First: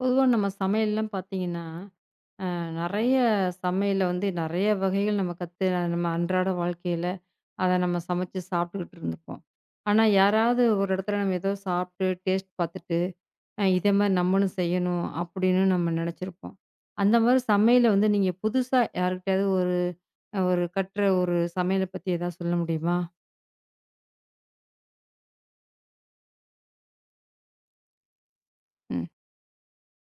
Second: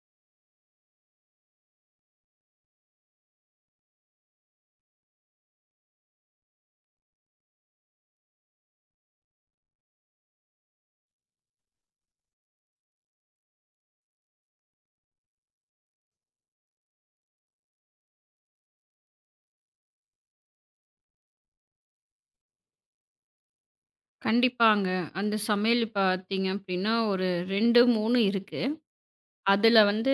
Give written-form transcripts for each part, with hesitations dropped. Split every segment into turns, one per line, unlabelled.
பொதுவா நம்ம சமையல்லாம் பார்த்தீங்கன்னா, நெறைய சமையல்ல வந்து நெறைய வகைகள் நம்ம கத்து நம்ம அன்றாட வாழ்க்கையில அத நம்ம சமைச்சு சாப்பிட்டுக்கிட்டு இருந்துப்போம். ஆனா, யாராவது ஒரு இடத்துல நம்ம ஏதோ சாப்பிட்டு டேஸ்ட் பார்த்துட்டு, இதே மாரி நம்மளும் செய்யணும் அப்படின்னு நம்ம நெனச்சிருப்போம். அந்த மாரி சமையல வந்து நீங்க புதுசா யாருக்கிட்டயாவது ஒரு ஒரு கற்ற ஒரு சமையல பத்தி ஏதாவது சொல்ல முடியுமா?
கண்டிப்பாங்க. அந்த சமையல் பார்த்தீங்க அப்டின்னா, ஒரு 2, 3 இருக்கு.
ம்.
அதுல வந்து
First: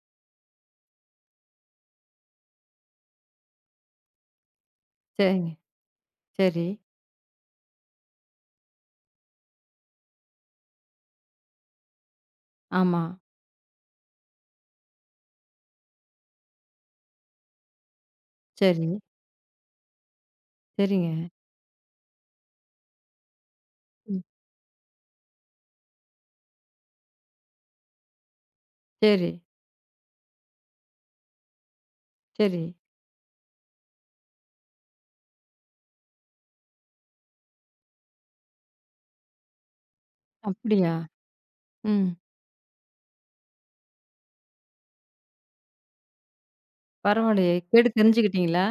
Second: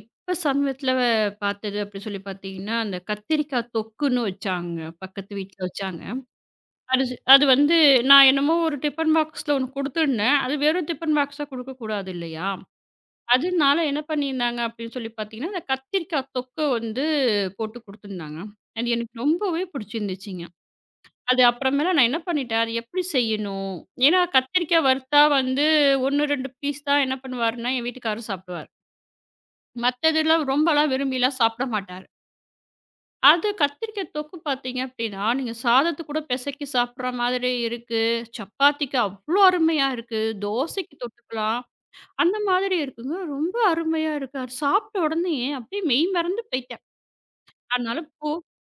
இப்ப சமீபத்துல பார்த்தது அப்டி சொல்லி பார்த்தீங்கன்னா, அந்த கத்திரிக்காய் தொக்குன்னு வச்சாங்க. பக்கத்து
சரிங்க.
வீட்ல வச்சாங்க.
சரி.
அது அது வந்து நான் என்னமோ ஒரு டிஃபன் பாக்ஸ்ல ஒண்ணு குடுத்துருந்தேன். அது வெறும் டிஃபன் பாக்ஸா குடுக்கக்கூடாது இல்லையா?
ஆமா.
அதனால என்ன பண்ணியிருந்தாங்க அப்டின்னு சொல்லி பார்த்தீங்கன்னா, அந்த கத்திரிக்காய் தொக்க வந்து போட்டு குடுத்துருந்தாங்க. அது
சரி.
எனக்கு ரொம்பவே பிடிச்சிருந்துச்சுங்க.
சரிங்க.
அது அப்புறமேல நான் என்ன பண்ணிட்டேன், அது எப்படி செய்யணும்? ஏன்னா
ம்.
கத்திரிக்காய் வறுத்தா வந்து 1, 2 பீஸ் தான் என்ன பண்ணுவாருன்னா, என் வீட்டுக்காரரு சாப்பிடுவாரு.
சரி,
மத்ததெல்லாம் ரொம்பலாம் விரும்பிலாம் சாப்பிட மாட்டாரு.
சரி.
அது கத்திரிக்காய் தொக்கு பார்த்தீங்க அப்படின்னா, நீங்க சாதத்துக்கு கூட பெசைக்கி சாப்பிடுற மாதிரி இருக்கு. சப்பாத்திக்கு அவ்ளோ அருமையா இருக்கு.
அப்படியா?
தோசைக்கு தொட்டுக்கலாம்.
ம்.
அந்த மாதிரி இருக்குங்க. ரொம்ப அருமையா இருக்கு. அது சாப்பிட்ட உடனேயே அப்படியே மெய் மறந்து போயிட்டேன்.
பரவாயில்லையே! கேட்டு
அதனால
தெரிஞ்சுக்கிட்டீங்களா?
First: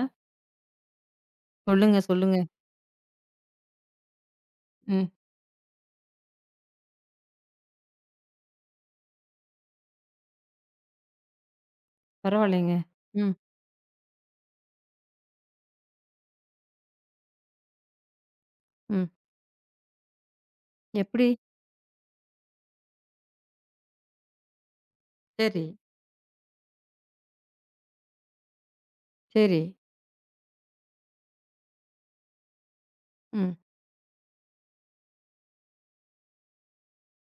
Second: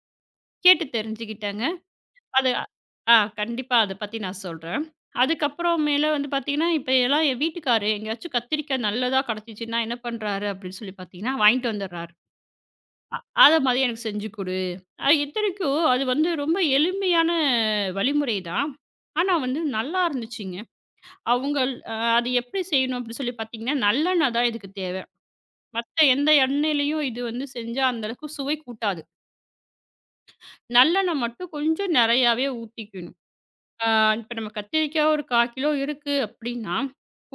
கேட்டு தெரிஞ்சுக்கிட்டேங்க.
சொல்லுங்க, சொல்லுங்க.
அது அ- ஆ கண்டிப்பா அத பத்தி நான் சொல்றேன்.
ம்.
அதுக்கப்புறம் மேல வந்து பார்த்தீங்கன்னா, இப்ப எல்லாம் என் வீட்டுக்காரு எங்கேயாச்சும் கத்திரிக்காய் நல்லதா கிடைச்சிச்சுன்னா என்ன பண்றாரு அப்படின்னு சொல்லி பார்த்தீங்கன்னா, வாங்கிட்டு வந்துடுறாரு.
பரவாயில்லைங்க. ம்,
அத மாதிரி எனக்கு செஞ்சு குடு. இத்தனைக்கும் அது வந்து ரொம்ப எளிமையான வழிமுறை தான்.
ம்.
ஆனா வந்து நல்லா இருந்துச்சுங்க.
எப்படி?
அவங்கள் அது எப்படி செய்யணும் அப்படின்னு சொல்லி பார்த்தீங்கன்னா, நல்லெண்ணெய் தான் இதுக்கு தேவை.
சரி,
மத்த எந்த எண்ணெயிலயும் இது வந்து செஞ்சா அந்த அளவுக்கு சுவை கூட்டாது.
சரி.
நல்லெண்ணெய் மட்டும் கொஞ்சம் நெறையாவே ஊத்திக்கணும்.
ம்.
ஆ இப்ப நம்ம கத்திரிக்காய் ஒரு 1/4 கிலோ இருக்கு அப்படின்னா,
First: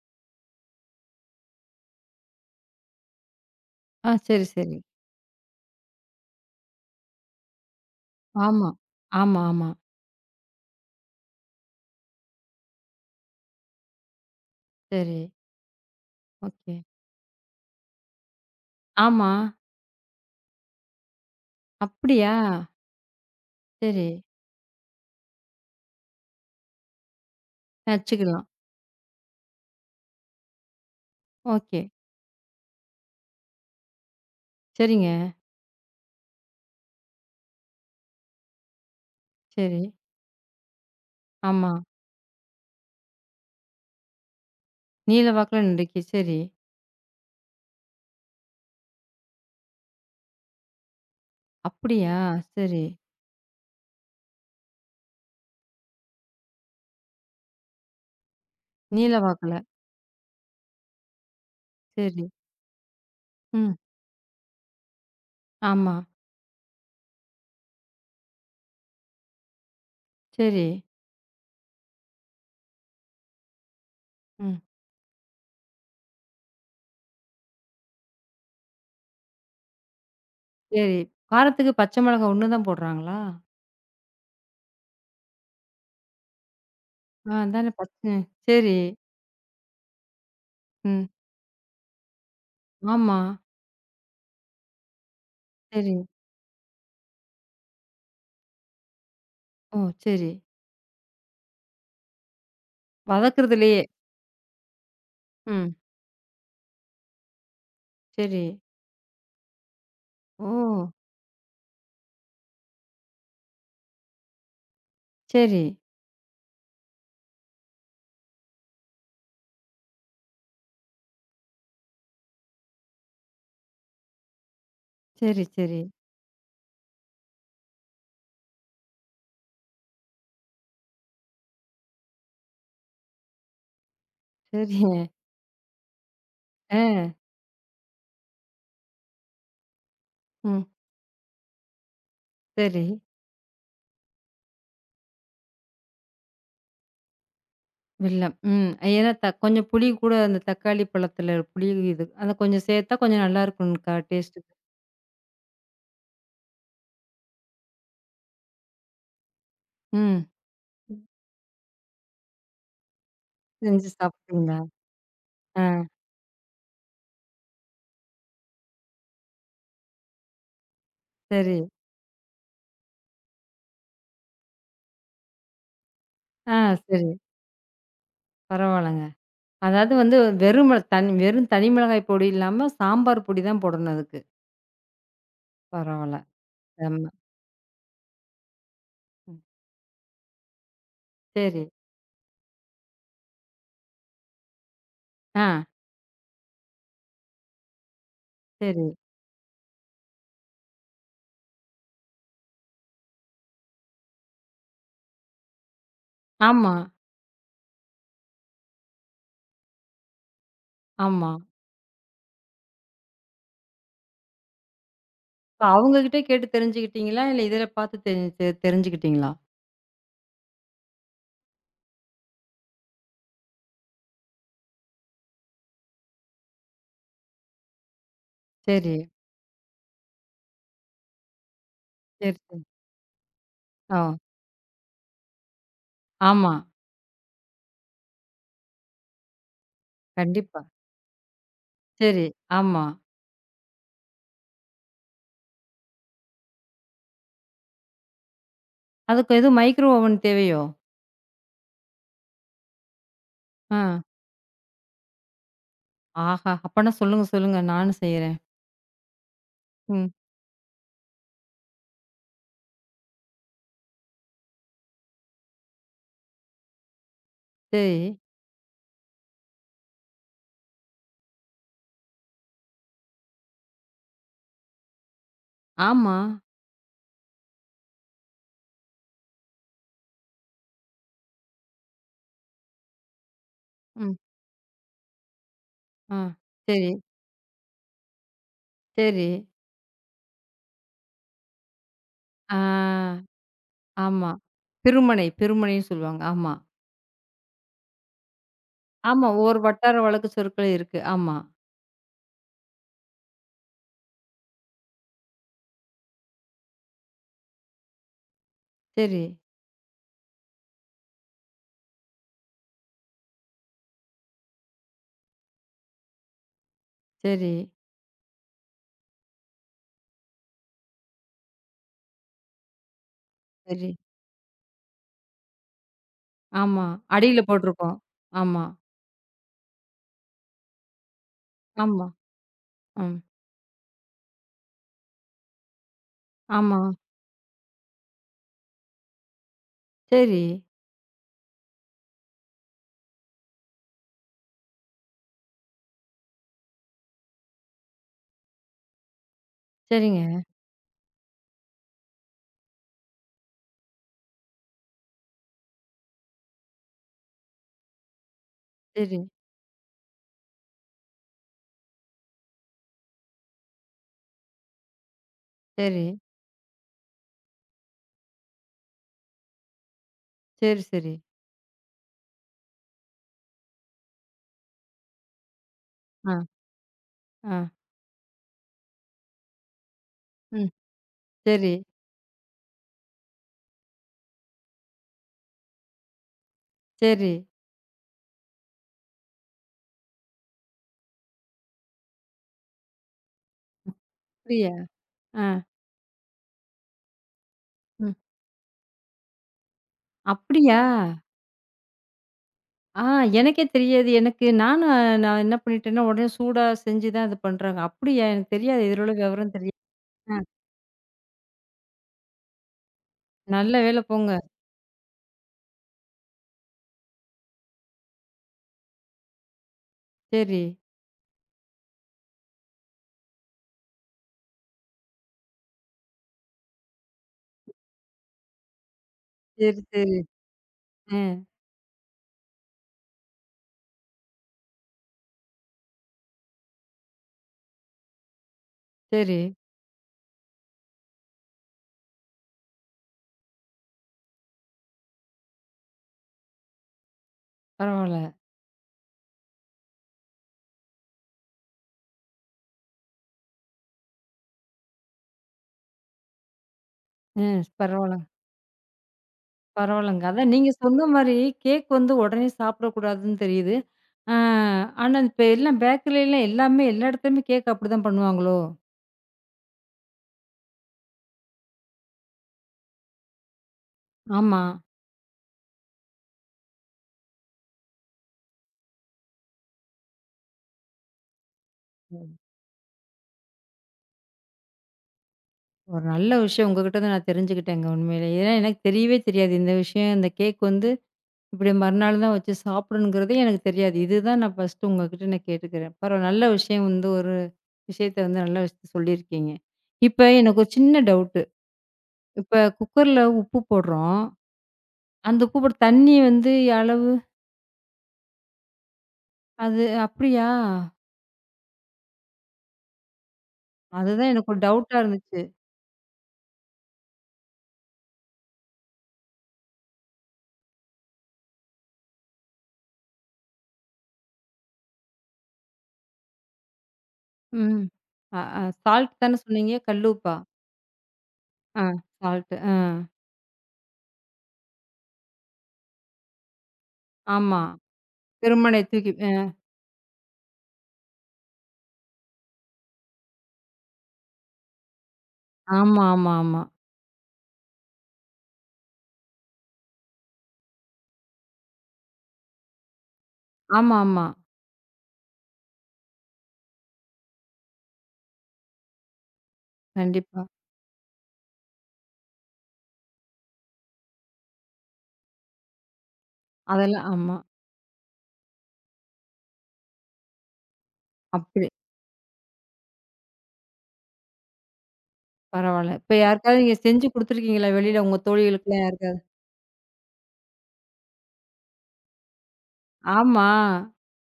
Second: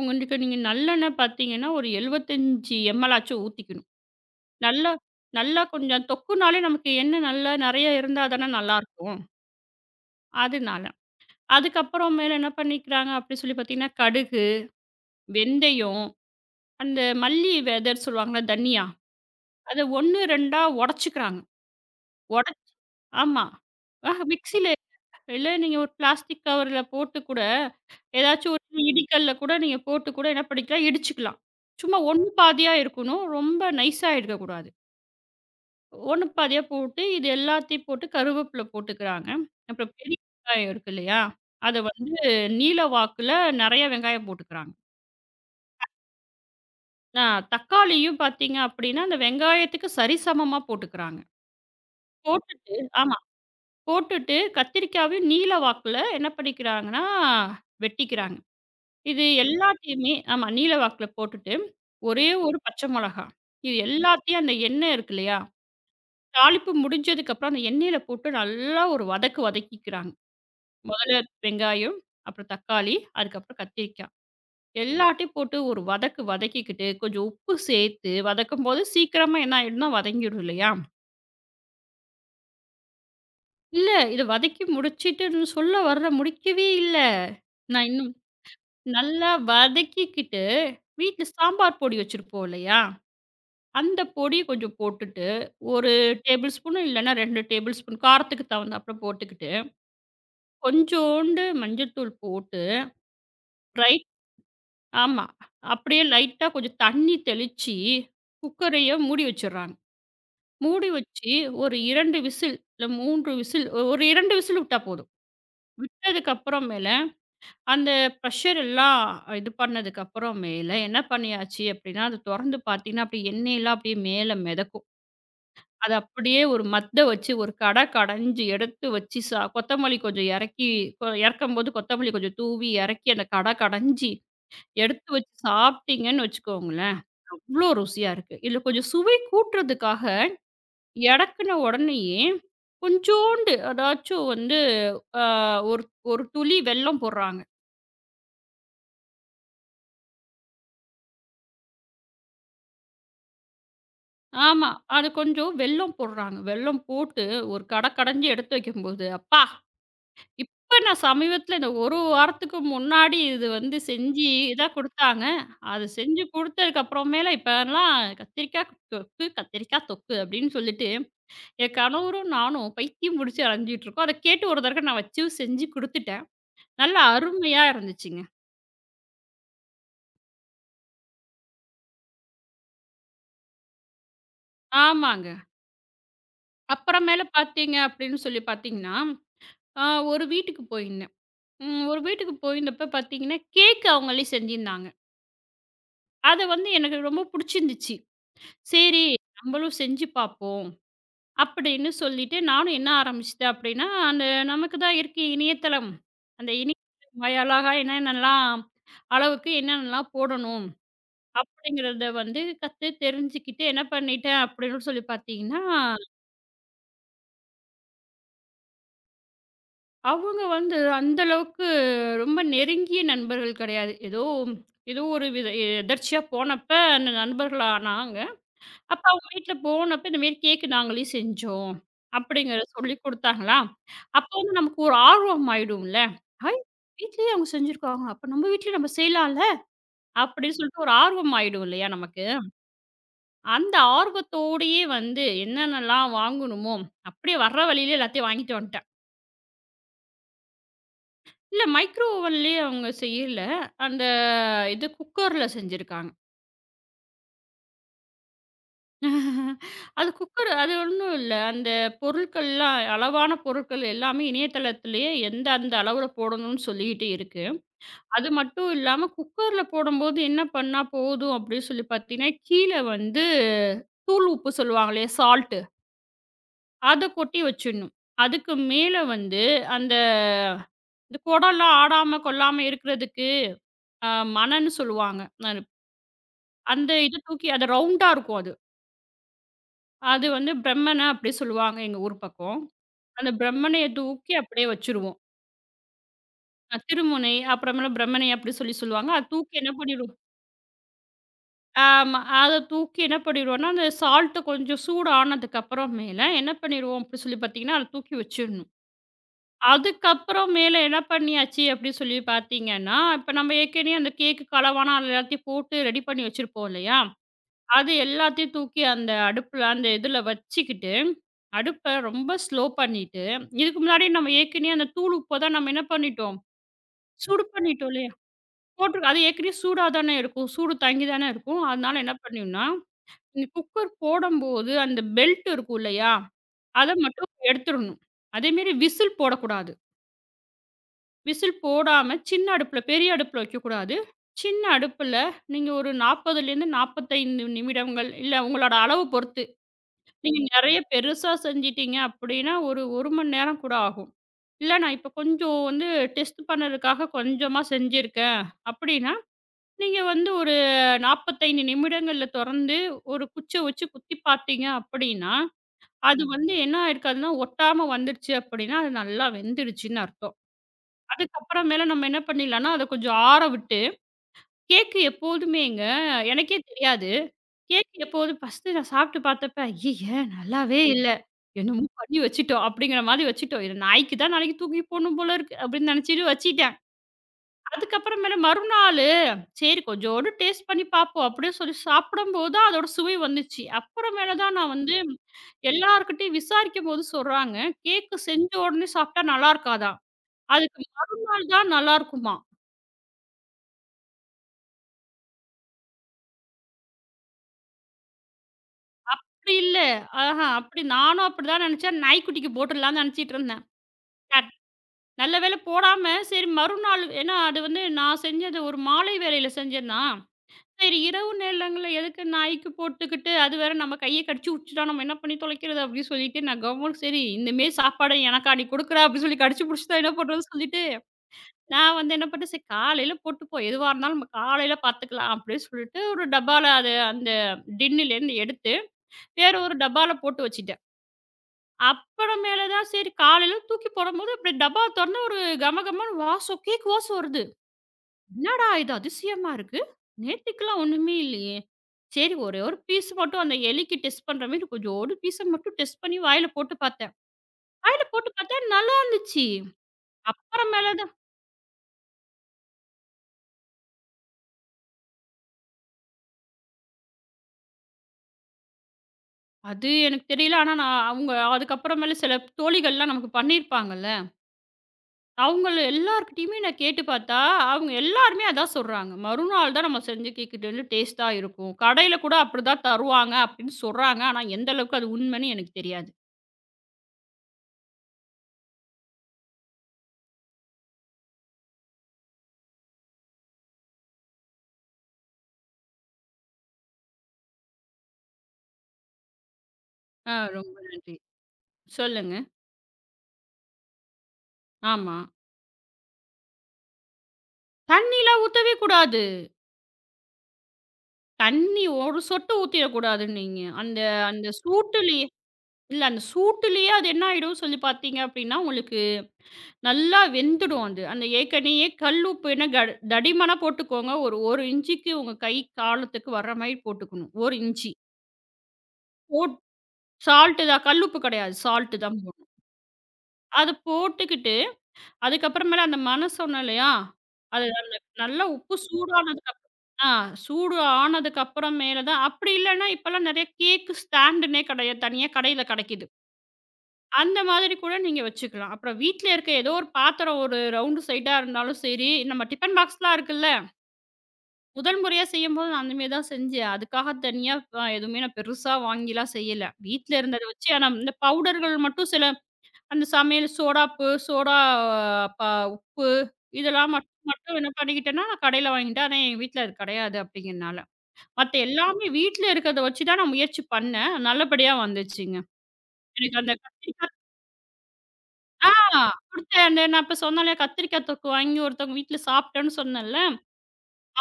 உங்களுக்கு நீங்க நல்லெண்ணெய் பார்த்தீங்கன்னா, ஒரு 75 எம்.எல் ஆச்சும் ஊத்திக்கணும்.
ஆ சரி, சரி.
நல்லா நல்லா கொஞ்சம் தொக்குனாலே நமக்கு எண்ணெய் நல்லா நெறைய இருந்தா தானே
ஆமா.
நல்லாயிருக்கும்.
ஆமா, ஆமா.
அதனால. அதுக்கப்புறம் மேல என்ன பண்ணிக்கிறாங்க அப்படின்னு சொல்லி பார்த்தீங்கன்னா, கடுகு,
சரி.
வெந்தயம்,
ஓகே.
அந்த மல்லி வெதன்னு சொல்லுவாங்கல்ல, தனியா.
ஆமா.
அத 1, 2ஆ உடைச்சுக்கிறாங்க.
அப்படியா?
உடைச் ஆமா.
சரி.
மிக்ஸில இல்ல நீங்க ஒரு பிளாஸ்டிக் கவர்ல போட்டு கூட,
வச்சுக்கலாம்.
ஏதாச்சும் ஒரு இடிகல்ல கூட நீங்க போட்டு கூட என்ன பண்ணிக்கலாம், இடிச்சுக்கலாம்.
ஓகே.
சும்மா ஒண்ணு பாதியா இருக்கணும். ரொம்ப நைஸா இருக்கக்கூடாது.
சரிங்க.
ஒண்ணு பாதியா போட்டு, இது எல்லாத்தையும் போட்டு கருவேப்பில போட்டுக்கிறாங்க.
சரி.
அப்புறம் பெரிய வெங்காயம் இருக்கு இல்லையா?
ஆமா.
அத வந்து நீல வாக்குல நெறைய வெங்காயம் போட்டுக்கிறாங்க.
நீல வாக்குல நெடுக்கி. சரி.
ஆ தக்காளியும் பார்த்தீங்க அப்படின்னா, அந்த வெங்காயத்துக்கு சரிசமமா போட்டுக்கிறாங்க.
அப்படியா?
போட்டுட்டு
சரி.
ஆமா. போட்டுட்டு கத்திரிக்காவையும் நீல வாக்குல என்ன பண்ணிக்கிறாங்கன்னா, வெட்டிக்கிறாங்க.
நீல
இது
வாக்குல.
எல்லாத்தையுமே ஆமா, நீல வாக்குல போட்டுட்டு,
சரி.
ஒரே ஒரு பச்சை மொளகா.
ம்.
இது எல்லாத்தையும் அந்த எண்ணெய் இருக்கு இல்லையா?
ஆமா.
தாளிப்பு முடிஞ்சதுக்கப்புறம் அந்த எண்ணெயில போட்டு நல்லா ஒரு வதக்கு வதக்கிக்கிறாங்க.
சரி.
மொதல்ல வெங்காயம், அப்புறம் தக்காளி, அதுக்கப்புறம் கத்திரிக்காய்.
ம்.
எல்லாத்தையும் போட்டு ஒரு வதக்கு வதக்கிக்கிட்டு, கொஞ்சம் உப்பு சேர்த்து வதக்கும்போது சீக்கிரமா என்ன ஆயிடும்னா வதங்கிடும் இல்லையா?
சரி. காரத்துக்கு பச்சை மிளகாய் 1 தான் போடுறாங்களா?
இல்ல இத வதக்கி முடிச்சுட்டு சொல்ல வர்றேன் முடிக்கவே இல்ல.
ஆ அதானே
நான் இன்னும்
சரி.
நல்லா வதக்கிக்கிட்டு,
ம்.
வீட்ல சாம்பார் பொடி வச்சிருப்போம் இல்லையா?
ஆமா.
அந்த பொடி கொஞ்சம் போட்டுட்டு, ஒரு
சரி.
டேபிள் ஸ்பூன் இல்லன்னா 2 டேபிள் ஸ்பூன் காரத்துக்கு தகுந்தாப்புல போட்டுக்கிட்டு,
ஓ! சரி.
கொஞ்சோண்டு மஞ்சத்தூள் போட்டு,
வதக்குறதுலயே.
ரைட் ஆமா.
ம்.
அப்படியே லைட்டா கொஞ்சம் தண்ணி தெளிச்சு,
சரி.
குக்கரையே மூடி வச்சுர்றாங்க.
ஓ!
மூடி வச்சு ஒரு 2 விசில், இல்ல 3 விசில் ஒரு 2 விசில் விட்டா போதும்.
சரி.
விட்டதுக்கு அப்புறமேல, அந்த ப்ரெஷர் எல்லாம் இது பண்ணதுக்கு அப்புறமேல என்ன பண்ணியாச்சு அப்படின்னா, அது தொறந்து பார்த்தீங்கன்னா, அப்படியே எண்ணெயெல்லாம் அப்படியே மேல மிதக்கும்.
சரி, சரி.
அத அப்படியே ஒரு மத்த வச்சு, ஒரு கட கடஞ்சு எடுத்து வச்சு கொத்தமல்லி கொஞ்சம் இறக்கி இறக்கும்போது கொத்தமல்லி கொஞ்சம் தூவி இறக்கி அந்த கட கடஞ்சு
சரிங்க.
எடுத்து வச்சு சாப்பிட்டீங்கன்னு
ஆ.
வச்சுக்கோங்களேன், அவ்ளோ ருசியா இருக்கு. இதுல கொஞ்சம் சுவை கூட்டுறதுக்காக
ம்.
இறக்குன உடனேயே
சரி.
கொஞ்சோண்டு அதாச்சும் வந்து அ ஒரு ஒரு துளி வெல்லம் போடுறாங்க.
வெல்லம். ம். ஏன்னா கொஞ்சம் புளி கூட அந்த தக்காளி பழத்துல புளி இது அத கொஞ்சம் சேர்த்தா கொஞ்சம் நல்லாயிருக்கும்க்கா டேஸ்ட்டுக்கு.
ஆமா. அது கொஞ்சம் வெல்லம் போடுறாங்க. வெல்லம் போட்டு ஒரு கட கடஞ்சு எடுத்து வைக்கும்போது, அப்பா!
ம்.
இப்ப நான் சமீபத்தில இந்த ஒரு வாரத்துக்கு முன்னாடி இது வந்து
செஞ்சு
செஞ்சு
சாப்பிட்டீங்களா?
இதா குடுத்தாங்க. அது
ஆ.
செஞ்சு குடுத்ததுக்கு அப்புறமேல இப்பலாம் கத்திரிக்காய் தொக்கு, கத்திரிக்காய் தொக்கு அப்படின்னு சொல்லிட்டு,
சரி.
என் கணவரும் நானும் பைத்தியம் பிடிச்சு அலைஞ்சுட்டு இருக்கோம். அத கேட்டு ஒரு தடக்க நான் வச்சு செஞ்சு குடுத்துட்டேன்.
ஆ
நல்லா
சரி.
அருமையா இருந்துச்சுங்க.
பரவால்லங்க. அதாவது வந்து வெறும் தனி மிளகாய் பொடி இல்லாம சாம்பார் பொடி தான் போடணும் அதுக்கு.
ஆமாங்க.
பரவால்ல. ஆமா.
அப்புறமேல பார்த்தீங்க அப்படின்னு சொல்லி பார்த்தீங்கன்னா,
ம்.
அ ஒரு வீட்டுக்கு போயிருந்தேன்.
சரி.
ஒரு வீட்டுக்கு போயிருந்தப்ப பார்த்தீங்கன்னா, கேக் அவங்களே செஞ்சிருந்தாங்க.
ஆ.
அது வந்து எனக்கு ரொம்ப புடிச்சிருந்துச்சு.
சரி.
சரி, நம்பளும் செஞ்சு பார்ப்போம். அப்படின்னு சொல்லிட்டு நானும் என்ன ஆரம்பிச்சுட்டேன் அப்படின்னா, அந்த நமக்கு தான் இருக்கு இணையதளம். அந்த
ஆமா.
இணையதளம் வாயிலாக என்னென்னலாம் அளவுக்கு என்னென்னலாம் போடணும்
ஆமா.
அப்படிங்கிறத வந்து கத்து தெரிஞ்சுக்கிட்டு என்ன பண்ணிட்டேன் அப்படின்னு சொல்லி பார்த்தீங்கன்னா,
இப்ப அவங்க கிட்ட கேட்டு தெரிஞ்சுக்கிட்டீங்களா? இல்ல இதில பார்த்து தெரிஞ்சுக்கிட்டீங்களா?
அவங்க வந்து அந்த அளவுக்கு ரொம்ப நெருங்கிய நண்பர்கள் கிடையாது. ஏதோ ஏதோ ஒரு வித எதர்ச்சியா போனப்ப அந்த நண்பர்கள் ஆனாங்க.
சரி,
அப்ப அவங்க வீட்ல போனப்ப இந்த மாரி கேக் நாங்களே செஞ்சோம்.
சரி, சரி.
அப்படிங்கிறத சொல்லிக் குடுத்தாங்களா,
ஓ!
அப்போ வந்து நமக்கு ஒரு ஆர்வம் ஆயிடும்ல.
ஆமா.
ஹய்! வீட்லயே அவங்க செஞ்சிருக்காங்க. அப்ப நம்ம வீட்லயும் நம்ம செய்யலாம்ல. அப்படின்னு
கண்டிப்பா.
சொல்லிட்டு ஒரு ஆர்வம் ஆயிடும் இல்லையா நமக்கு.
சரி. ஆமா.
அந்த ஆர்வத்தோடயே வந்து என்னென்னலாம் வாங்கணுமோ, அப்படியே வர்ற வழியில எல்லாத்தையும் வாங்கிட்டு வந்துட்டேன்.
அதுக்கு எதுவும் மைக்ரோ ஓவன் தேவையோ?
இல்ல மைக்ரோ ஓவன்லயே அவங்க செய்யல.
ஆ.
அந்த இது குக்கர்ல செஞ்சிருக்காங்க.
ஆஹா! அப்பன்னா சொல்லுங்க, சொல்லுங்க. நானும் செய்றேன். ம்.
அது குக்கர் அது ஒண்ணும் இல்ல. அந்த பொருட்கள்லாம் அளவான பொருட்கள் எல்லாமே இணையதளத்திலேயே அந்த அளவுல போடணும்னு சொல்லிக்கிட்டே இருக்கு.
சரி.
அது மட்டும் இல்லாம குக்கர்ல போடும்போது என்ன பண்ணா போதும் அப்படின்னு சொல்லி பார்த்தீங்கன்னா, கீழ வந்து தூள் உப்பு சொல்லுவாங்களே சால்ட்
ஆமா.
அத கொட்டி வச்சிடணும். அதுக்கு மேல வந்து அந்த இந்த குடம்லாம் ஆடாம கொள்ளாம இருக்கிறதுக்கு அ
ம்.
மணன்னு சொல்லுவாங்க.
ஆ. சரி,
அந்த இத தூக்கி அத ரவுண்டா இருக்கும் அது.
சரி.
அது வந்து பிரம்மன அப்படி சொல்லுவாங்க எங்க ஊர்
ஆ.
பக்கம். அந்த பிரம்மனைய
ஆமா.
தூக்கி அப்படியே வச்சுருவோம்.
திருமனை, திருமனைன்னு சொல்லுவாங்க. ஆமா.
திருமுனை, அப்புறமேல பிரம்மனை அப்படி சொல்லுவாங்க.
ஆமா.
அத
ஒரு
தூக்கி என்ன
வட்டார
பண்ணிடுவோம்
வழக்கு சொற்கள் இருக்கு. ஆமா.
ஆமா. அத தூக்கி என்ன பண்ணிடுவோம்னா, அந்த சால்ட் கொஞ்சம் சூடு ஆனதுக்கப்புறம் மேல என்ன பண்ணிடுவோம் அப்படி சொல்லி பார்த்தீங்கன்னா, அத தூக்கி வச்சிடணும்.
சரி,
அதுக்கப்புறம் மேல என்ன பண்ணியாச்சு அப்படி சொல்லி பார்த்தீங்கன்னா, இப்ப நம்ம ஏற்கனவே அந்த கேக்கு கலவான அது எல்லாத்தையும் போட்டு ரெடி பண்ணி வச்சிருப்போம் இல்லையா?
சரி,
அது எல்லாத்தையும் தூக்கி அந்த அடுப்புல அந்த இதுல வச்சுக்கிட்டு, அடுப்ப ரொம்ப ஸ்லோ பண்ணிட்டு, இதுக்கு
சரி.
முன்னாடி நம்ம ஏற்கனவே அந்த தூள் உப்ப தான் நம்ம என்ன பண்ணிட்டோம்?
ஆமா. அடியில
சூடு பண்ணிட்டோம்
போட்டிருக்கோம்.
இல்லையா?
ஆமா,
போட்டு அது ஏற்கனவே சூடா தானே இருக்கும். சூடு தாங்கி தானே இருக்கும். அதனால
ஆமா.
என்ன பண்ணினோம்னா,
ம்.
இந்த குக்கர் போடம்போது அந்த பெல்ட் இருக்கும் இல்லையா?
ஆமா.
அத மட்டும் எடுத்துறணும். அதேமாரி விசில் போடக்கூடாது.
சரி.
விசில் போடாம சின்ன அடுப்புல பெரிய அடுப்புல வைக்கக்கூடாது. சின்ன அடுப்புல நீங்க ஒரு 40லேருந்து 45 நிமிடங்கள் இல்ல உங்களோட அளவு பொறுத்து. நீங்க
சரிங்க.
நெறைய பெருசா செஞ்சிட்டீங்க அப்டின்னா, ஒரு 1 மணி நேரம் கூட ஆகும். இல்ல நான் இப்ப கொஞ்சம் வந்து டெஸ்ட் பண்ணதுக்காக கொஞ்சமா செஞ்சிருக்கேன் அப்டின்னா
சரி,
நீங்க வந்து ஒரு 45 நிமிடங்கள்ல தொறந்து, ஒரு குச்ச வச்சு குத்தி பார்த்தீங்க அப்படின்னா,
சரி,
அது வந்து என்ன ஆயிருக்காதுன்னா, ஒட்டாம வந்துருச்சு அப்படின்னா, அது நல்லா வெந்துருச்சுன்னு அர்த்தம்.
சரி, சரி.
அதுக்கப்புறம் மேல நம்ம என்ன பண்ணிடலாம்னா, அத கொஞ்சம் ஆற விட்டு, கேக்கு எப்போதுமேங்க
ஆ,
எனக்கே தெரியாது.
ஆ.
கேக் எப்போதும் ஃபர்ஸ்ட்டு நான் சாப்பிட்டு பார்த்தப்ப, "ஐய்யய!
ம்.
நல்லாவே இல்ல.
சரி,
என்னமோ பண்ணி வச்சுட்டோம்." அப்படிங்கிற மாரி வச்சுட்டோம். "இது நாய்க்கு தான் நாளைக்கு தூக்கி போடணும் போல இருக்கு." அப்படின்னு நினைச்சுட்டு வச்சுட்டேன்.
சரி.
அதுக்கப்புறமேல மறுநாளு, சரி கொஞ்சோண்டு டேஸ்ட் பண்ணி பார்ப்போம். அப்படின்னு சொல்லி சாப்பிடும்போது தான் அதோட சுவை வந்துச்சு. அப்புறமேல தான்
அப்படியா?
நான் வந்து
ஆ.
எல்லார்கிட்டயும் விசாரிக்கும்போது சொல்றாங்க,
ம்.
கேக்கு செஞ்ச உடனே சாப்பிட்டா நல்லா இருக்காதாம். அதுக்கு
அப்படியா?
முன்னாள் தான் நல்லா இருக்குமாம்.
ஆ எனக்கே தெரியாது. எனக்கு நானும் நான் என்ன பண்ணிட்டேன்னா, உடனே சூடா செஞ்சு தான் இது பண்றாங்க. அப்படியா? எனக்கு தெரியாது. இதுல உள்ள
அப்படி
விவரம் தெரியாது.
இல்ல.
ஆ.
ஆஹா அப்படி நானும் அப்படிதான் நினைச்சேன். நாய்க்குட்டிக்கு போட்டுடலாம்ன்னு நினைச்சிட்டு இருந்தேன்.
நல்ல வேளை போங்க.
அ நல்ல வேளை போடாம சரி மறுநாள் ஏன்னா அது வந்து நான் செஞ்சது ஒரு மாலை வேளையில செஞ்சேன்னா
சரி,
சரி, இரவு நேரங்கள்ல எதுக்கு நாய்க்கு போட்டுக்கிட்டு, அது வேற நம்ம கைய கடிச்சு உட்டுச்சுனா, நம்ம என்ன பண்ணி தொலைக்கிறது? அப்டின்னு சொல்லிட்டு, நான் கம்முனு சரி இந்தமாரி சாப்பாட எனக்கா நீ குடுக்குற அப்டின்னு சொல்லி கடிச்சு
சரி,
புடிச்சுட்டா என்ன
சரி.
பண்றதுன்னு சொல்லிட்டு,
ஆ.
நான் வந்து என்ன பண்ணிட்டேன், சரி காலையில போட்டுப்போ! எதுவா இருந்தாலும் நம்ம காலையில பார்த்துக்கலாம். அப்டின்னு சொல்லிட்டு, ஒரு டப்பால அது அந்த டின்னுலேருந்து எடுத்து,
சரி.
வேற ஒரு டப்பால போட்டு வச்சுட்டேன். அப்புறம் மேல தான் சரி காலையில தூக்கி போடும்போது, இப்டி டப்பாவ தொறந்து ஒரு கம கமன்னு வாசம் கேக் வாசம் வருது.
பரவால்ல.
என்னடா இது அதிசயமா இருக்கு! நேத்திக்குலாம் ஒண்ணுமே இல்லையே! சரி ஒரே ஒரு பீஸ் மட்டும் அந்த எலிக்கு டெஸ்ட் பண்ற மாரி கொஞ்சோண்டு பீஸ மட்டும் டெஸ்ட் பண்ணி வாயில போட்டு பார்த்தேன்.
ம். பரவால்ல.
நல்லா இருந்துச்சு.
பரவாயில்லங்க. அதான் நீங்க
அப்புறமேல
சொன்ன
தான்
மாரி கேக் வந்து உடனே சாப்பிடக்கூடாதுன்னு தெரியுது. ஆ ஆனா இப்ப எல்லாம் பேக்கரிலாம் எல்லாமே எல்லா இடத்துலயுமே கேக் அப்படிதான் பண்ணுவாங்களோ?
அது எனக்கு தெரியல. ஆனா நான் அவங்க அதுக்கப்புறமேல சில தோழிகள்லாம் நமக்கு பண்ணியிருப்பாங்கல்ல.
ஆமா.
அவங்கள எல்லார்கிட்டயுமே நான் கேட்டு பார்த்தா, அவங்க எல்லாருமே அதான் சொல்றாங்க. மறுநாள் தான் நம்ம செஞ்சு கேக்குட்டு வந்து டேஸ்ட்டா இருக்கும். கடையில
ம்.
கூட அப்படிதான் தருவாங்க அப்படின்னு சொல்றாங்க. ஆனா எந்த அளவுக்கு அது உண்மைன்னு எனக்கு
ஒரு
தெரியாது.
நல்ல விஷயம் உங்ககிட்ட இருந்து நான் தெரிஞ்சுக்கிட்டேங்க உண்மையிலே. ஏன்னா எனக்கு தெரியவே தெரியாது இந்த விஷயம். இந்த கேக் வந்து இப்படி மறுநாள் தான் வச்சு சாப்பிடணுங்கிறதே எனக்கு தெரியாது. இதுதான் நான் ஃபர்ஸ்ட்டு உங்ககிட்ட நான் கேட்டுக்கிறேன். பரவால்ல நல்ல விஷயம் வந்து ஒரு விஷயத்த வந்து நல்ல விஷயத்த சொல்லியிருக்கீங்க. இப்ப
ஆ
எனக்கு ஒரு
ரொம்ப
சின்ன
நன்றி.
டவுட்டு.
சொல்லுங்க.
இப்ப குக்கர்ல உப்பு போடுறோம்.
ஆமா.
அந்த உப்பு போட்டு தண்ணி வந்து அளவு
தண்ணிலாம் ஊத்தவே கூடாது.
அது அப்படியா?
தண்ணி ஒரு சொட்டு ஊத்திறக்கூடாதுன்னீங்க. அந்த
அதுதான்
அந்த
எனக்கு ஒரு டவுட்டா
சூட்டுலயே
இருந்துச்சு.
அது என்ன ஆயிடும் சொல்லி பார்த்தீங்க அப்டின்னா, உங்களுக்கு நல்லா வெந்துடும் அது. அந்த ஏற்கனயே கல் உப்பு என்ன க தடிமனா போட்டுக்கோங்க. ஒரு 1 இஞ்சுக்கு உங்க கை காலத்துக்கு வர்ற மாரி போட்டுக்கணும். 1
ம்.
இஞ்சி.
அ அ சால்ட் தானே
போட்
சொன்னீங்க? கல் உப்பா?
சால்ட்டு தான். கல் உப்பு கெடையாது.
ஆ
சால்ட்டு தான் போடணும்.
சால்ட். ஆ.
அத போட்டுக்கிட்டு அதுக்கப்புறமேல அந்த மணம் சொன்னேன் இல்லையா?
ஆமா.
அது நல்ல நல்லா உப்பு
வெறுமனே தூக்கி
சூடானதுக்கு அப்புறம் ஆ சூடு ஆனதுக்கு அப்புறம் மேல தான் அப்படி இல்லன்னா இப்பலாம் நெறைய கேக்கு ஸ்டாண்டுன்னே கிடையாது. தனியா கடையில
ஆமா,
கிடைக்குது.
ஆமா, ஆமா.
அந்த மாதிரி கூட நீங்க வச்சுக்கலாம். அப்புறம் வீட்ல இருக்க ஏதோ ஒரு பாத்திரம் ஒரு ரவுண்டு சைடா இருந்தாலும் சரி, நம்ம டிஃபன் பாக்ஸ்லாம் இருக்குல்ல,
ஆமா, ஆமா.
முதல் முறையா செய்யும்போது நான் அந்த மாரி தான் செஞ்சேன். அதுக்காக தனியா எதுவுமே நான் பெருசா வாங்கிலாம் செய்யல. வீட்ல
கண்டிப்பா.
இருந்தத வச்சு ஆனா இந்த பவுடர்கள் மட்டும் சில அந்த சமையல் சோடாப்பு, சோடா ப உப்பு இதெல்லாம்
அதெல்லாம் ஆமா.
மட்டும் என்ன பண்ணிக்கிட்டேன்னா, நான் கடையில வாங்கிட்டேன். ஆனா எங்க வீட்ல அது கிடையாது அப்படிங்கிறனால. மத்த
அப்படி.
எல்லாமே வீட்ல இருக்கிறத வச்சு தான் நான் முயற்சி பண்ணேன். நல்லபடியா வந்துச்சுங்க.
பரவால்ல. இப்ப
எனக்கு அந்த
யாருக்காவது நீங்க செஞ்சு
கத்திரிக்கா
குடுத்துருக்கீங்களா? வெளியில உங்க
ஆ
தோழிகளுக்குலாம் யாருக்காவது?
குடுத்தேன். அந்த நான் இப்ப சொன்னேன்ல கத்திரிக்காய் தொக்கு வாங்கி ஒருத்தவங்க வீட்ல சாப்பிட்டேன்னு சொன்னேன்ல,
ஆமா.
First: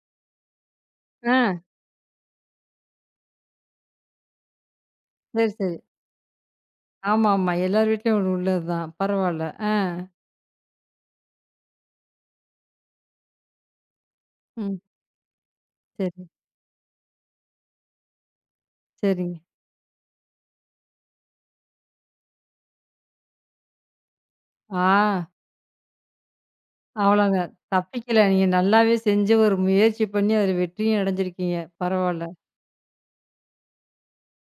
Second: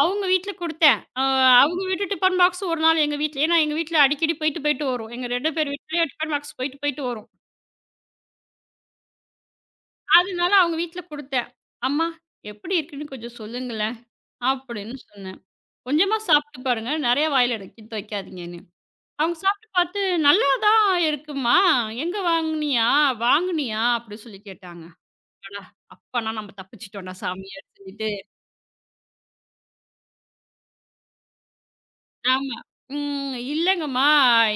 அவங்க வீட்ல குடுத்தேன்.
ஆ.
அவங்க வீட்டு டிஃபன் பாக்ஸ் ஒரு நாள் எங்க வீட்ல. ஏன்னா எங்க வீட்ல அடிக்கடி போயிட்டு, போயிட்டு வரும். எங்க
சரி,
2
சரி.
பேர் வீட்லயும் டிஃபன் பாக்ஸ் போயிட்டு, போயிட்டு வரும்.
ஆமாமா. எல்லார் வீட்லயும் ஒண்ணு உள்ளது தான். பரவால்ல. ஆ.
அதனால அவங்க வீட்ல குடுத்தேன். "அம்மா எப்படி இருக்குன்னு கொஞ்சம் சொல்லுங்களேன்."
ம்.
அப்படின்னு சொன்னேன். கொஞ்சமா
சரி.
சாப்பிட்டு பாருங்க. நெறைய வாயில எடுத்து வைக்காதீங்கன்னு.
சரிங்க.
அவங்க சாப்பிட்டு பார்த்து, "நல்லா தான் இருக்கும்மா. எங்க வாங்குனியா? வாங்குனியா?" அப்படி சொல்லி கேட்டாங்க.
ஆ.
அடா! அப்பன்னா நம்ம தப்பிச்சுட்டோம்டா
அவ்வளோங்க.
சாமியார் சொல்லிட்டு.
தப்பிக்கல. நீங்க நல்லாவே செஞ்சு ஒரு முயற்சி பண்ணி அதில வெற்றியும் அடைஞ்சிருக்கீங்க. பரவால்ல.
ஆமா. ம். இல்லங்கம்மா,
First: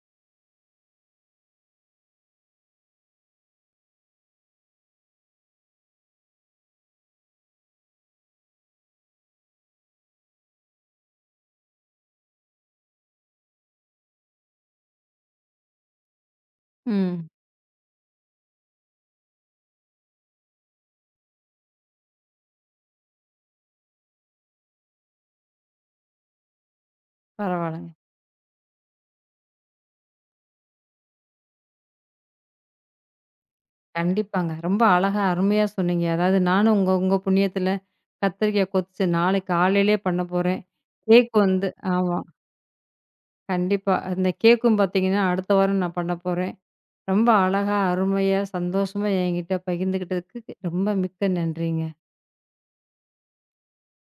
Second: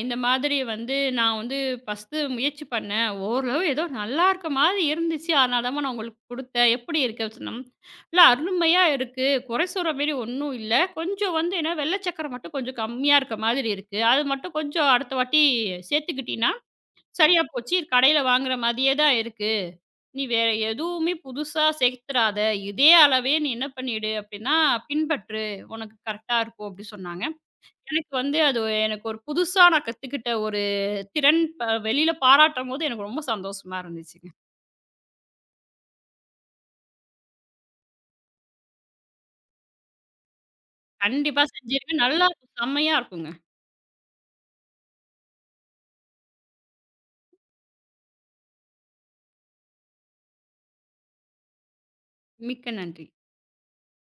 இந்த மாதிரி வந்து நான் வந்து ஃபர்ஸ்ட்டு முயற்சி பண்ணேன். ஓரளவு ஏதோ நல்லாருக்க மாதிரி இருந்துச்சு. அதனால தாம்மா நான் உங்களுக்கு குடுத்தேன். எப்படி இருக்கு? அப்படி சொன்னா, "இல்ல அருமையா இருக்கு. குறை சொல்ற மாரி ஒண்ணும் இல்ல. கொஞ்சம் வந்து என்ன வெள்ள சக்கர மட்டும் கொஞ்சம் கம்மியா இருக்க மாதிரி இருக்கு. அது மட்டும் கொஞ்சம் அடுத்த வாட்டி சேர்த்துக்கிட்டீன்னா,
ம்.
சரியா போச்சு. இது கடையில வாங்குற மாதிரியே தான் இருக்கு. நீ வேற எதுவுமே புதுசா சேர்த்துறாத. இதே அளவே நீ என்ன பண்ணிடு அப்படின்னா பின்பற்று. உனக்கு கரெக்ட்டா இருக்கும்." அப்படி சொன்னாங்க.
பரவால்லங்க.
எனக்கு ஒரு புதுசா நான் கத்துக்கிட்ட ஒரு திறன் வெளியில பாராட்டும்போது எனக்கு ரொம்ப சந்தோஷமா இருந்துச்சுங்க.
கண்டிப்பாங்க. ரொம்ப அழகா அருமையா சொன்னீங்க. அதாவது நானும் உங்க உங்க புண்ணியத்தில கத்திரிக்காய் கொத்துச்சு நாளைக்கு காலையிலேயே பண்ண போறேன். கேக்
கண்டிப்பா
வந்து
செஞ்சிருவேன்.
ஆமா.
நல்லா செம்மையா இருக்குங்க.
கண்டிப்பா. அந்த கேக்கும் பார்த்தீங்கன்னா, அடுத்த வாரம் நான் பண்ண போறேன். ரொம்ப அழகா, அருமையா, சந்தோஷமா என்கிட்ட பகிர்ந்துக்கிட்டதுக்கு ரொம்ப மிக்க நன்றிங்க.
மிக்க நன்றி.